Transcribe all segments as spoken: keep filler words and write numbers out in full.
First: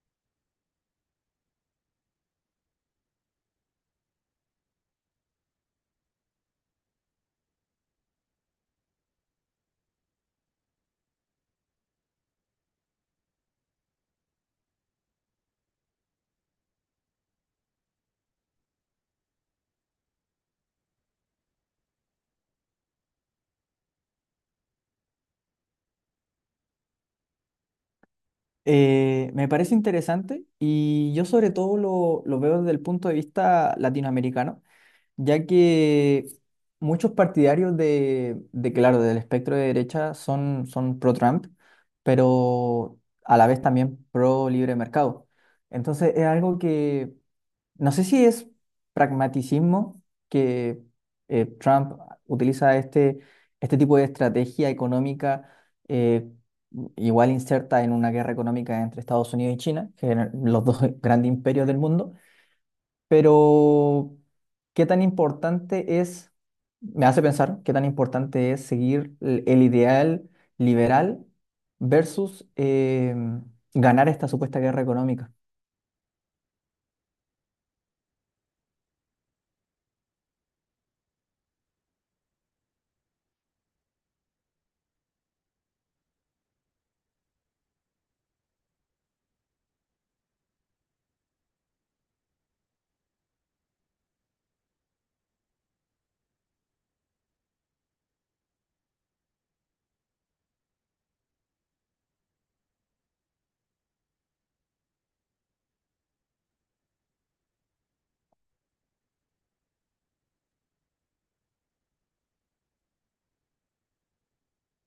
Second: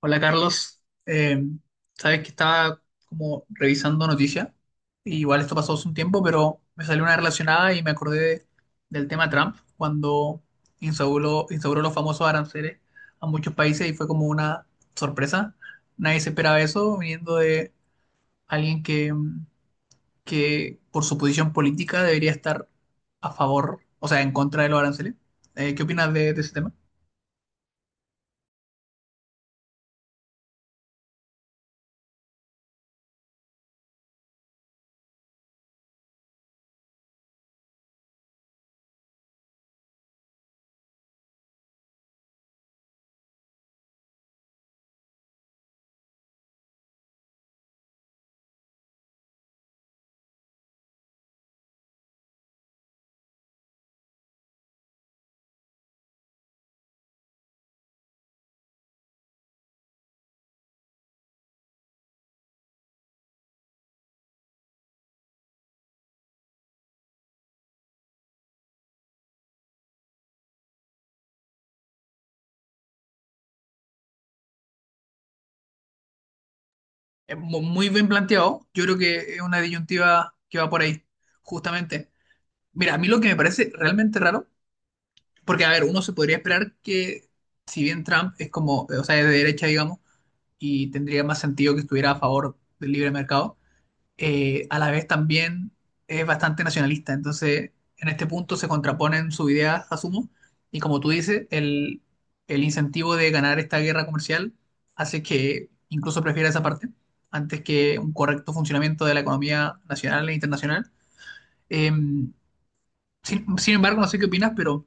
Hola Carlos. Eh, sabes que estaba como revisando noticias, y igual esto pasó hace un tiempo, pero me salió una relacionada y me acordé de- del tema Trump cuando instauró, instauró los famosos aranceles a muchos países y fue como una sorpresa. Nadie se esperaba eso viniendo de alguien que, mm, que por su posición política debería estar a favor, o sea, en contra de los aranceles. Eh, ¿qué opinas de, de ese tema? Eh, me parece interesante y yo sobre todo lo, lo veo desde el punto de vista latinoamericano, ya que muchos partidarios de, de, claro, del espectro de derecha son, son pro-Trump, pero a la vez también pro-libre mercado. Entonces es algo que no sé si es pragmaticismo que eh, Trump utiliza este, este tipo de estrategia económica, eh, igual inserta en una guerra económica entre Estados Unidos y China, que eran los dos grandes imperios del mundo, pero qué tan importante es, me hace pensar, qué tan importante es seguir el, el ideal liberal versus eh, ganar esta supuesta guerra económica. Es mu- muy bien planteado. Yo creo que es una disyuntiva que va por ahí, justamente. Mira, a mí lo que me parece realmente raro, porque a ver, uno se podría esperar que, si bien Trump es como, o sea, es de derecha, digamos, y tendría más sentido que estuviera a favor del libre mercado, eh, a la vez también es bastante nacionalista. Entonces, en este punto se contraponen sus ideas, asumo, y como tú dices, el, el incentivo de ganar esta guerra comercial hace que incluso prefiera esa parte antes que un correcto funcionamiento de la economía nacional e internacional. Eh, sin, Sin embargo, no sé qué opinas, pero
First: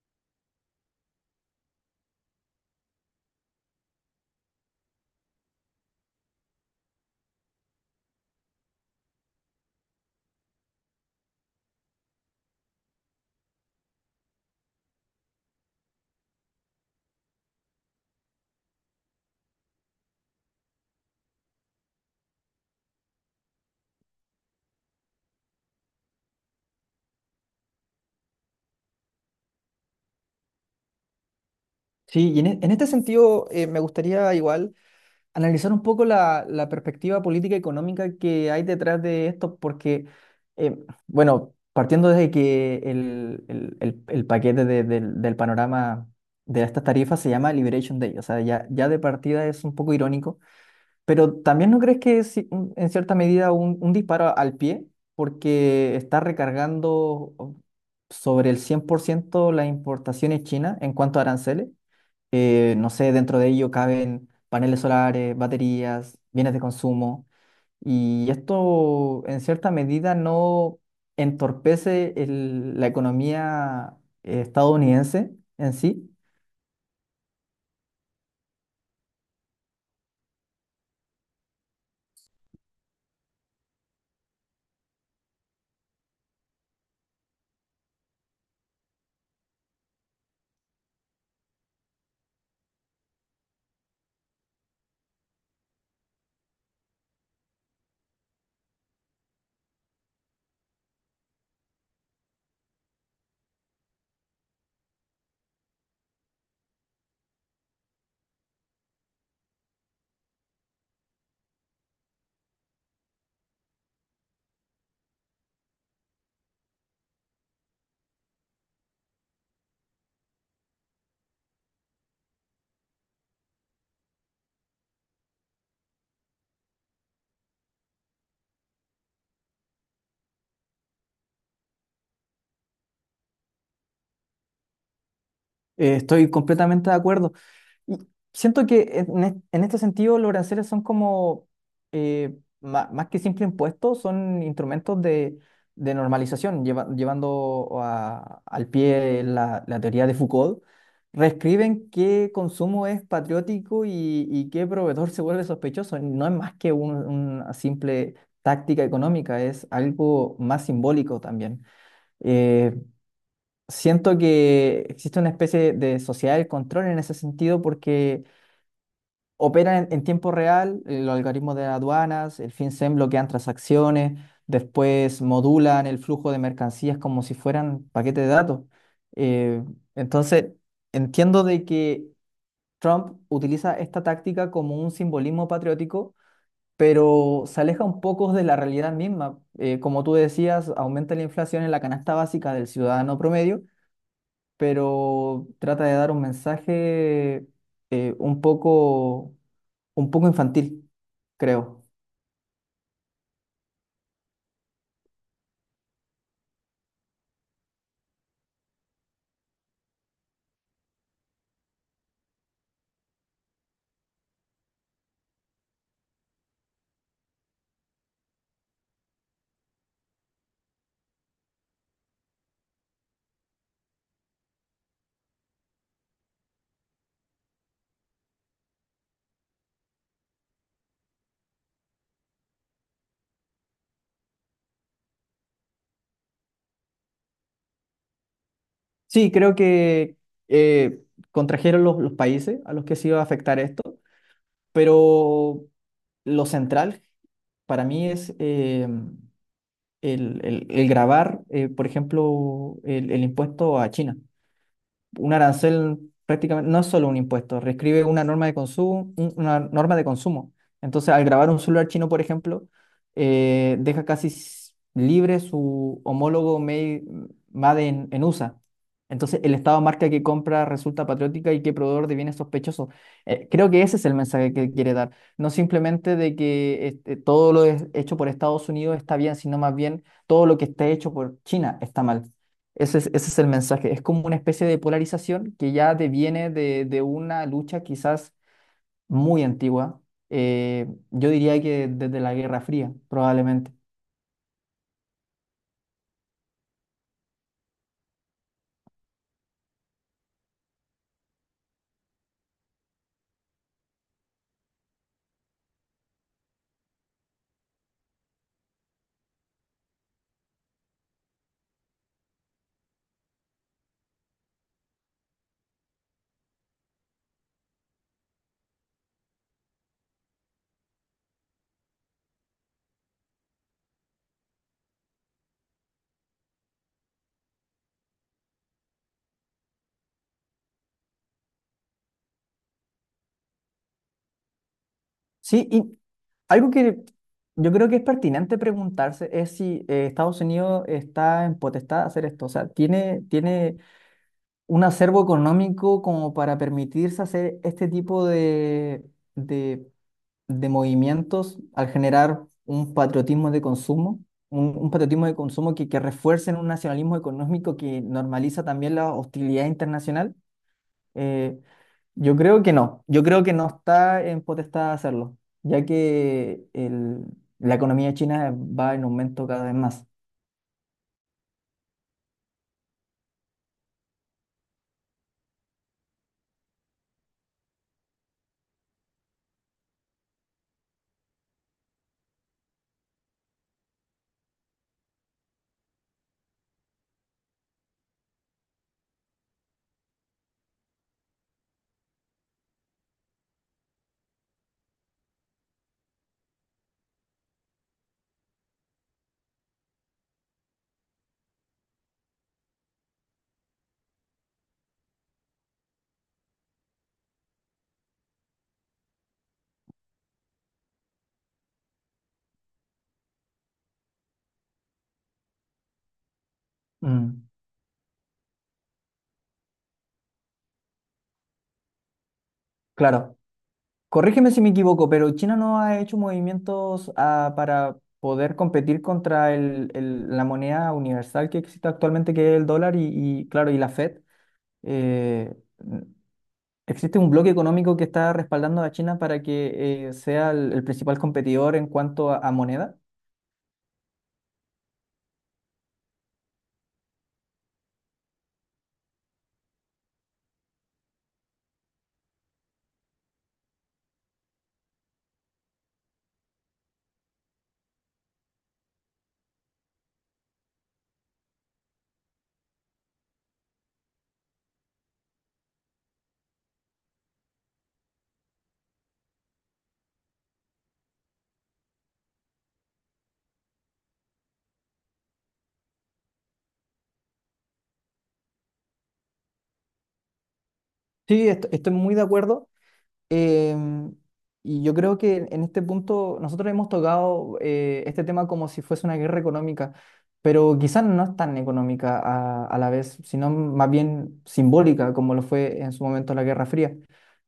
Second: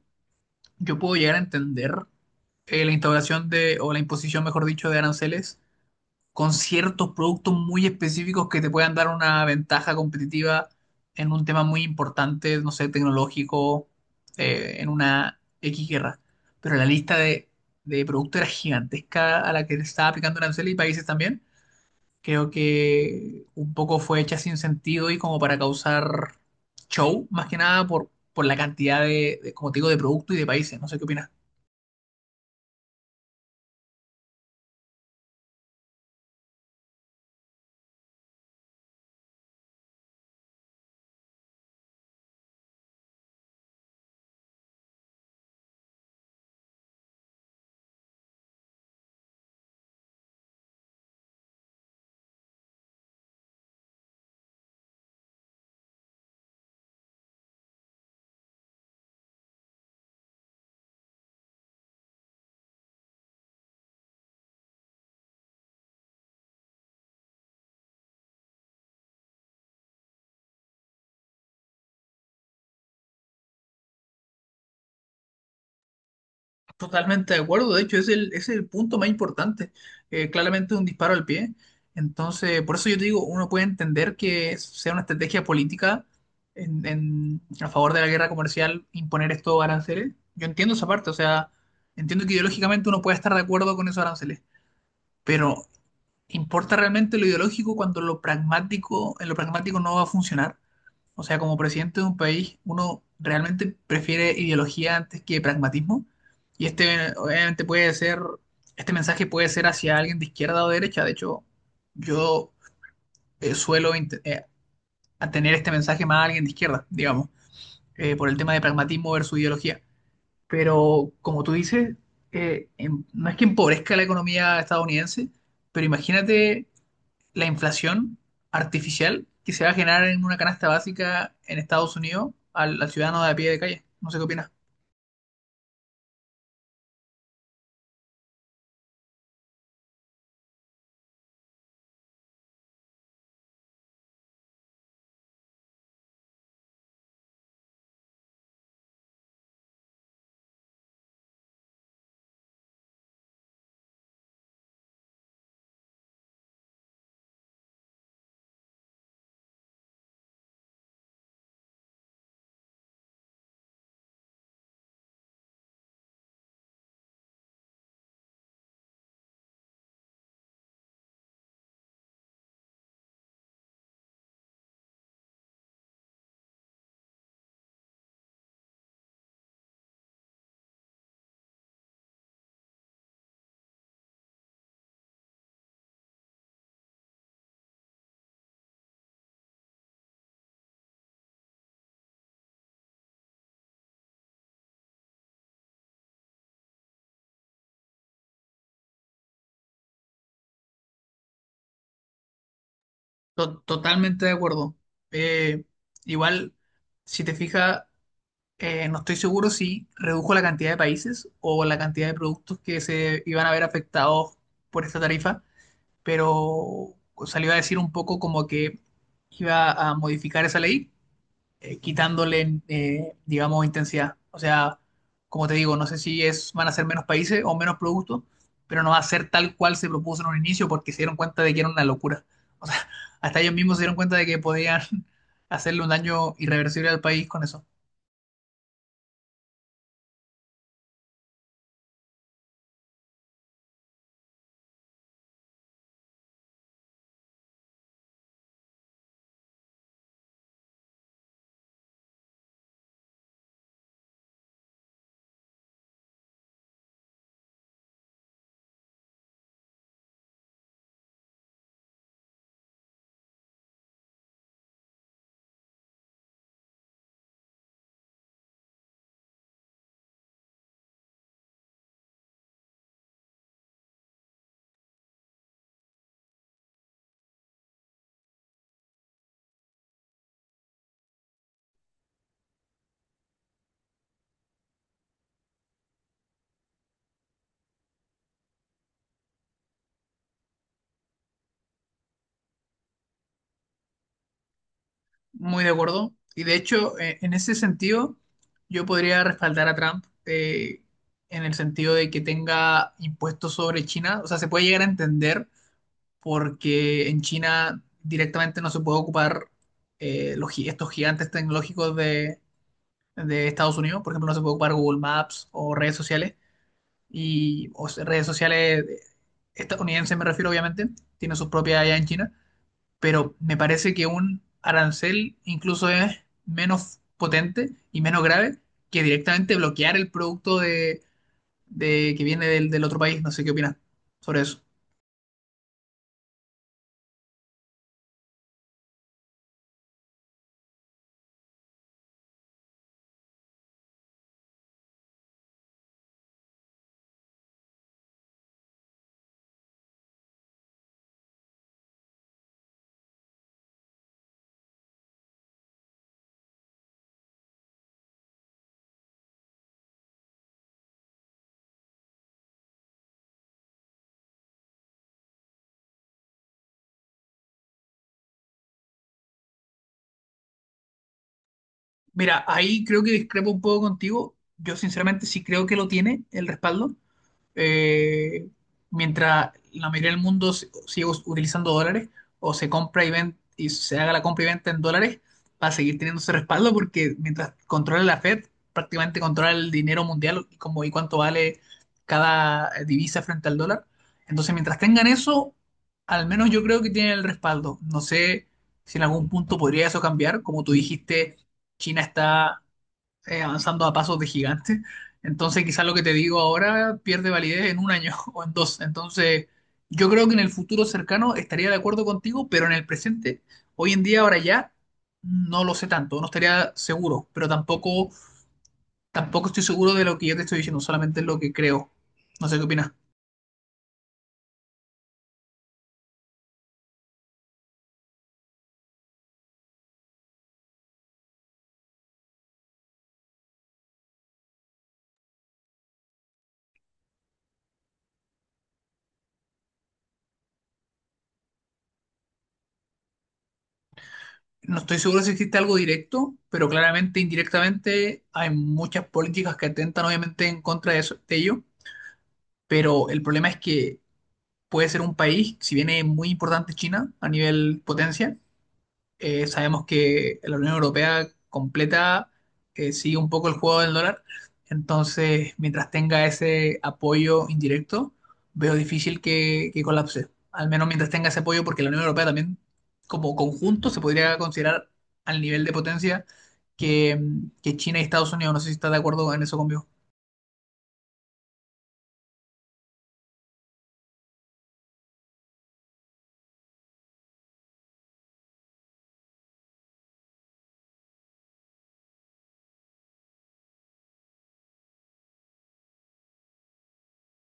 yo puedo llegar a entender eh, la instauración de, o la imposición, mejor dicho, de aranceles con ciertos productos muy específicos que te puedan dar una ventaja competitiva en un tema muy importante, no sé, tecnológico, eh, en una X guerra. Pero la lista de, de productos era gigantesca a la que le estaba aplicando arancel y países también. Creo que un poco fue hecha sin sentido y como para causar show, más que nada por, por la cantidad de, de, como te digo, de producto y de países. No sé qué opinas. Sí, y en, e- en este sentido eh, me gustaría igual analizar un poco la, la perspectiva política y económica que hay detrás de esto, porque, eh, bueno, partiendo desde que el, el- el- el paquete de- del, del panorama de estas tarifas se llama Liberation Day, o sea, ya, ya de partida es un poco irónico, pero también, ¿no crees que es en cierta medida un, un disparo al pie, porque está recargando oh, sobre el cien por ciento las importaciones chinas en cuanto a aranceles? Eh, no sé, dentro de ello caben paneles solares, baterías, bienes de consumo, y esto en cierta medida no entorpece el- la economía eh, estadounidense en sí. Totalmente de acuerdo, de hecho es el, es el punto más importante. Eh, claramente un disparo al pie, entonces por eso yo te digo, uno puede entender que sea una estrategia política en, en- a favor de la guerra comercial imponer estos aranceles, yo entiendo esa parte, o sea, entiendo que ideológicamente uno puede estar de acuerdo con esos aranceles, pero ¿importa realmente lo ideológico cuando lo pragmático, en lo pragmático no va a funcionar? O sea, como presidente de un país, uno realmente prefiere ideología antes que pragmatismo. Y este, obviamente, puede ser, este mensaje puede ser hacia alguien de izquierda o de derecha. De hecho, yo eh, suelo int- eh, a tener este mensaje más a alguien de izquierda, digamos, eh, por el tema de pragmatismo versus ideología. Pero, como tú dices, eh, em- no es que empobrezca la economía estadounidense, pero imagínate la inflación artificial que se va a generar en una canasta básica en Estados Unidos al, al ciudadano de a pie de calle. No sé qué opinas. Eh, estoy completamente de acuerdo. Y siento que en, es- en este sentido los aranceles son como, eh, ma- más que simple impuestos, son instrumentos de, de normalización, lleva- llevando a- al pie la, la teoría de Foucault. Reescriben qué consumo es patriótico y, y qué proveedor se vuelve sospechoso. No es más que un- una simple táctica económica, es algo más simbólico también. Eh, Siento que existe una especie de sociedad del control en ese sentido, porque operan en, en tiempo real, eh, los algoritmos de aduanas, el FinCEN bloquean transacciones, después modulan el flujo de mercancías como si fueran paquetes de datos. Eh, entonces, entiendo de que Trump utiliza esta táctica como un simbolismo patriótico, pero se aleja un poco de la realidad misma. Eh, como tú decías, aumenta la inflación en la canasta básica del ciudadano promedio, pero trata de dar un mensaje eh, un poco, un poco infantil, creo. To- totalmente de acuerdo. Eh, Igual, si te fijas, eh, no estoy seguro si redujo la cantidad de países o la cantidad de productos que se iban a ver afectados por esta tarifa, pero salió a decir un poco como que iba a modificar esa ley eh, quitándole, eh, digamos, intensidad. O sea, como te digo, no sé si es, van a ser menos países o menos productos, pero no va a ser tal cual se propuso en un inicio porque se dieron cuenta de que era una locura. O sea, hasta ellos mismos se dieron cuenta de que podían hacerle un daño irreversible al país con eso. Sí, creo que eh, contrajeron los, los países a los que se iba a afectar esto, pero lo central para mí es eh, el, el- el grabar, eh, por ejemplo, el, el impuesto a China. Un arancel prácticamente no es solo un impuesto, reescribe una norma de consumo, un- una norma de consumo. Entonces, al grabar un celular chino, por ejemplo, eh, deja casi s- libre su homólogo made, made en, en U S A. Entonces, el Estado marca que compra resulta patriótica y que proveedor de bienes sospechosos. Eh, creo que ese es el mensaje que quiere dar. No simplemente de que este, todo lo es- hecho por Estados Unidos está bien, sino más bien todo lo que esté hecho por China está mal. Ese es, ese es el mensaje. Es como una especie de polarización que ya deviene de, de una lucha quizás muy antigua. Eh, yo diría que desde la Guerra Fría, probablemente. Muy de acuerdo. Y de hecho, eh, en ese sentido, yo podría respaldar a Trump eh, en el sentido de que tenga impuestos sobre China. O sea, se puede llegar a entender porque en China directamente no se puede ocupar eh, los, gi- estos gigantes tecnológicos de, de Estados Unidos, por ejemplo, no se puede ocupar Google Maps o redes sociales, y, o sea, redes sociales estadounidenses me refiero obviamente, tiene sus propias allá en China, pero me parece que un arancel incluso es menos potente y menos grave que directamente bloquear el producto de, de- que viene del, del otro país, no sé qué opinas sobre eso. Sí, y algo que yo creo que es pertinente preguntarse es si eh, Estados Unidos está en potestad de hacer esto. O sea, ¿tiene, tiene un acervo económico como para permitirse hacer este tipo de, de de movimientos, al generar un patriotismo de consumo, un, un patriotismo de consumo que, que refuerce un nacionalismo económico que normaliza también la hostilidad internacional? Eh, yo creo que no, yo creo que no está en potestad hacerlo, ya que el- la economía china va en aumento cada vez más. Mira, ahí creo que discrepo un poco contigo. Yo sinceramente sí creo que lo tiene el respaldo, eh, mientras la mayoría del mundo si- siga us- utilizando dólares o se compra y ven- y se haga la compra y venta en dólares, va a seguir teniendo ese respaldo porque mientras controla la Fed, prácticamente controla el dinero mundial y, como, y cuánto vale cada eh, divisa frente al dólar. Entonces, mientras tengan eso, al menos yo creo que tienen el respaldo. No sé si en algún punto podría eso cambiar. Como tú dijiste, China está eh, avanzando a pasos de gigante. Entonces, quizás lo que te digo ahora pierde validez en un año o en dos. Entonces, yo creo que en el futuro cercano estaría de acuerdo contigo, pero en el presente, hoy en día, ahora ya, no lo sé tanto, no estaría seguro, Mm, pero tampoco, tampoco estoy seguro de lo que yo te estoy diciendo, solamente es lo que creo. No sé qué opinas. claro. Corrígeme si me equivoco, pero China no ha hecho movimientos, ah, para poder competir contra el- el- la moneda universal que existe actualmente, que es el dólar, y, y, claro, y la Fed. Eh, n- Existe un bloque económico que está respaldando a China para que eh, sea el, el principal competidor en cuanto a, a moneda. No estoy seguro si existe algo directo, pero claramente indirectamente hay muchas políticas que atentan obviamente en contra de, eso- de ello, pero el problema es que puede ser un país, si bien es muy importante China a nivel potencia, eh, sabemos que la Unión Europea completa eh, sigue un poco el juego del dólar, entonces mientras tenga ese apoyo indirecto, veo difícil que, que colapse, al menos mientras tenga ese apoyo, porque la Unión Europea también como conjunto se podría considerar al nivel de potencia que, que China y Estados Unidos, no sé si está de acuerdo en eso conmigo. Sí, est- estoy muy de acuerdo. Em, y yo creo que en este punto nosotros hemos tocado eh, este tema como si fuese una guerra económica, pero quizás no es tan económica a, a la vez, sino más bien simbólica, como lo fue en su momento la Guerra Fría.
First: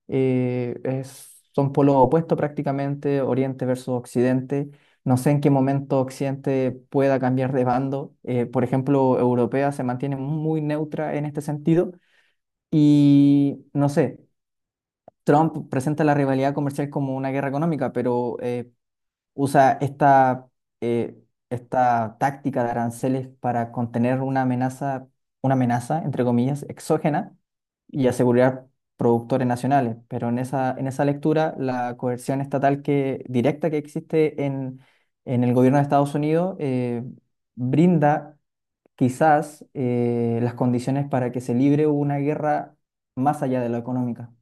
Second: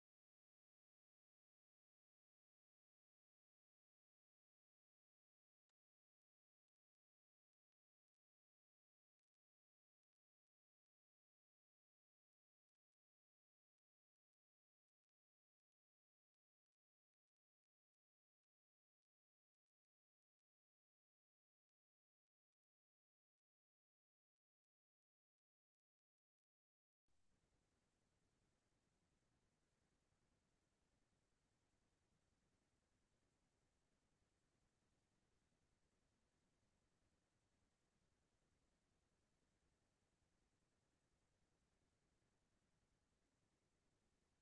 Eh, es- son polos opuestos prácticamente, Oriente versus Occidente. No sé en qué momento Occidente pueda cambiar de bando. Eh, por ejemplo, Europea se mantiene muy neutra en este sentido. Y no sé, Trump presenta la rivalidad comercial como una guerra económica, pero eh, usa esta, eh, esta táctica de aranceles para contener una amenaza, una amenaza, entre comillas, exógena, y asegurar productores nacionales. Pero en esa, en esa lectura, la coerción estatal que, directa, que existe en, en el gobierno de Estados Unidos, eh, brinda quizás eh, las condiciones para que se libre una guerra más allá de lo económica.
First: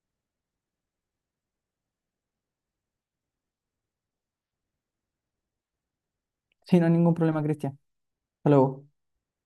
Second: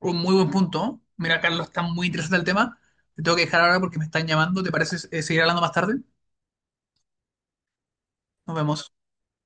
Un muy buen punto. Mira, Carlos, está muy interesante el tema. Te tengo que dejar ahora porque me están llamando. ¿Te parece eh, seguir hablando más tarde? Sí, no hay ningún problema, Cristian. Nos Hola. vemos.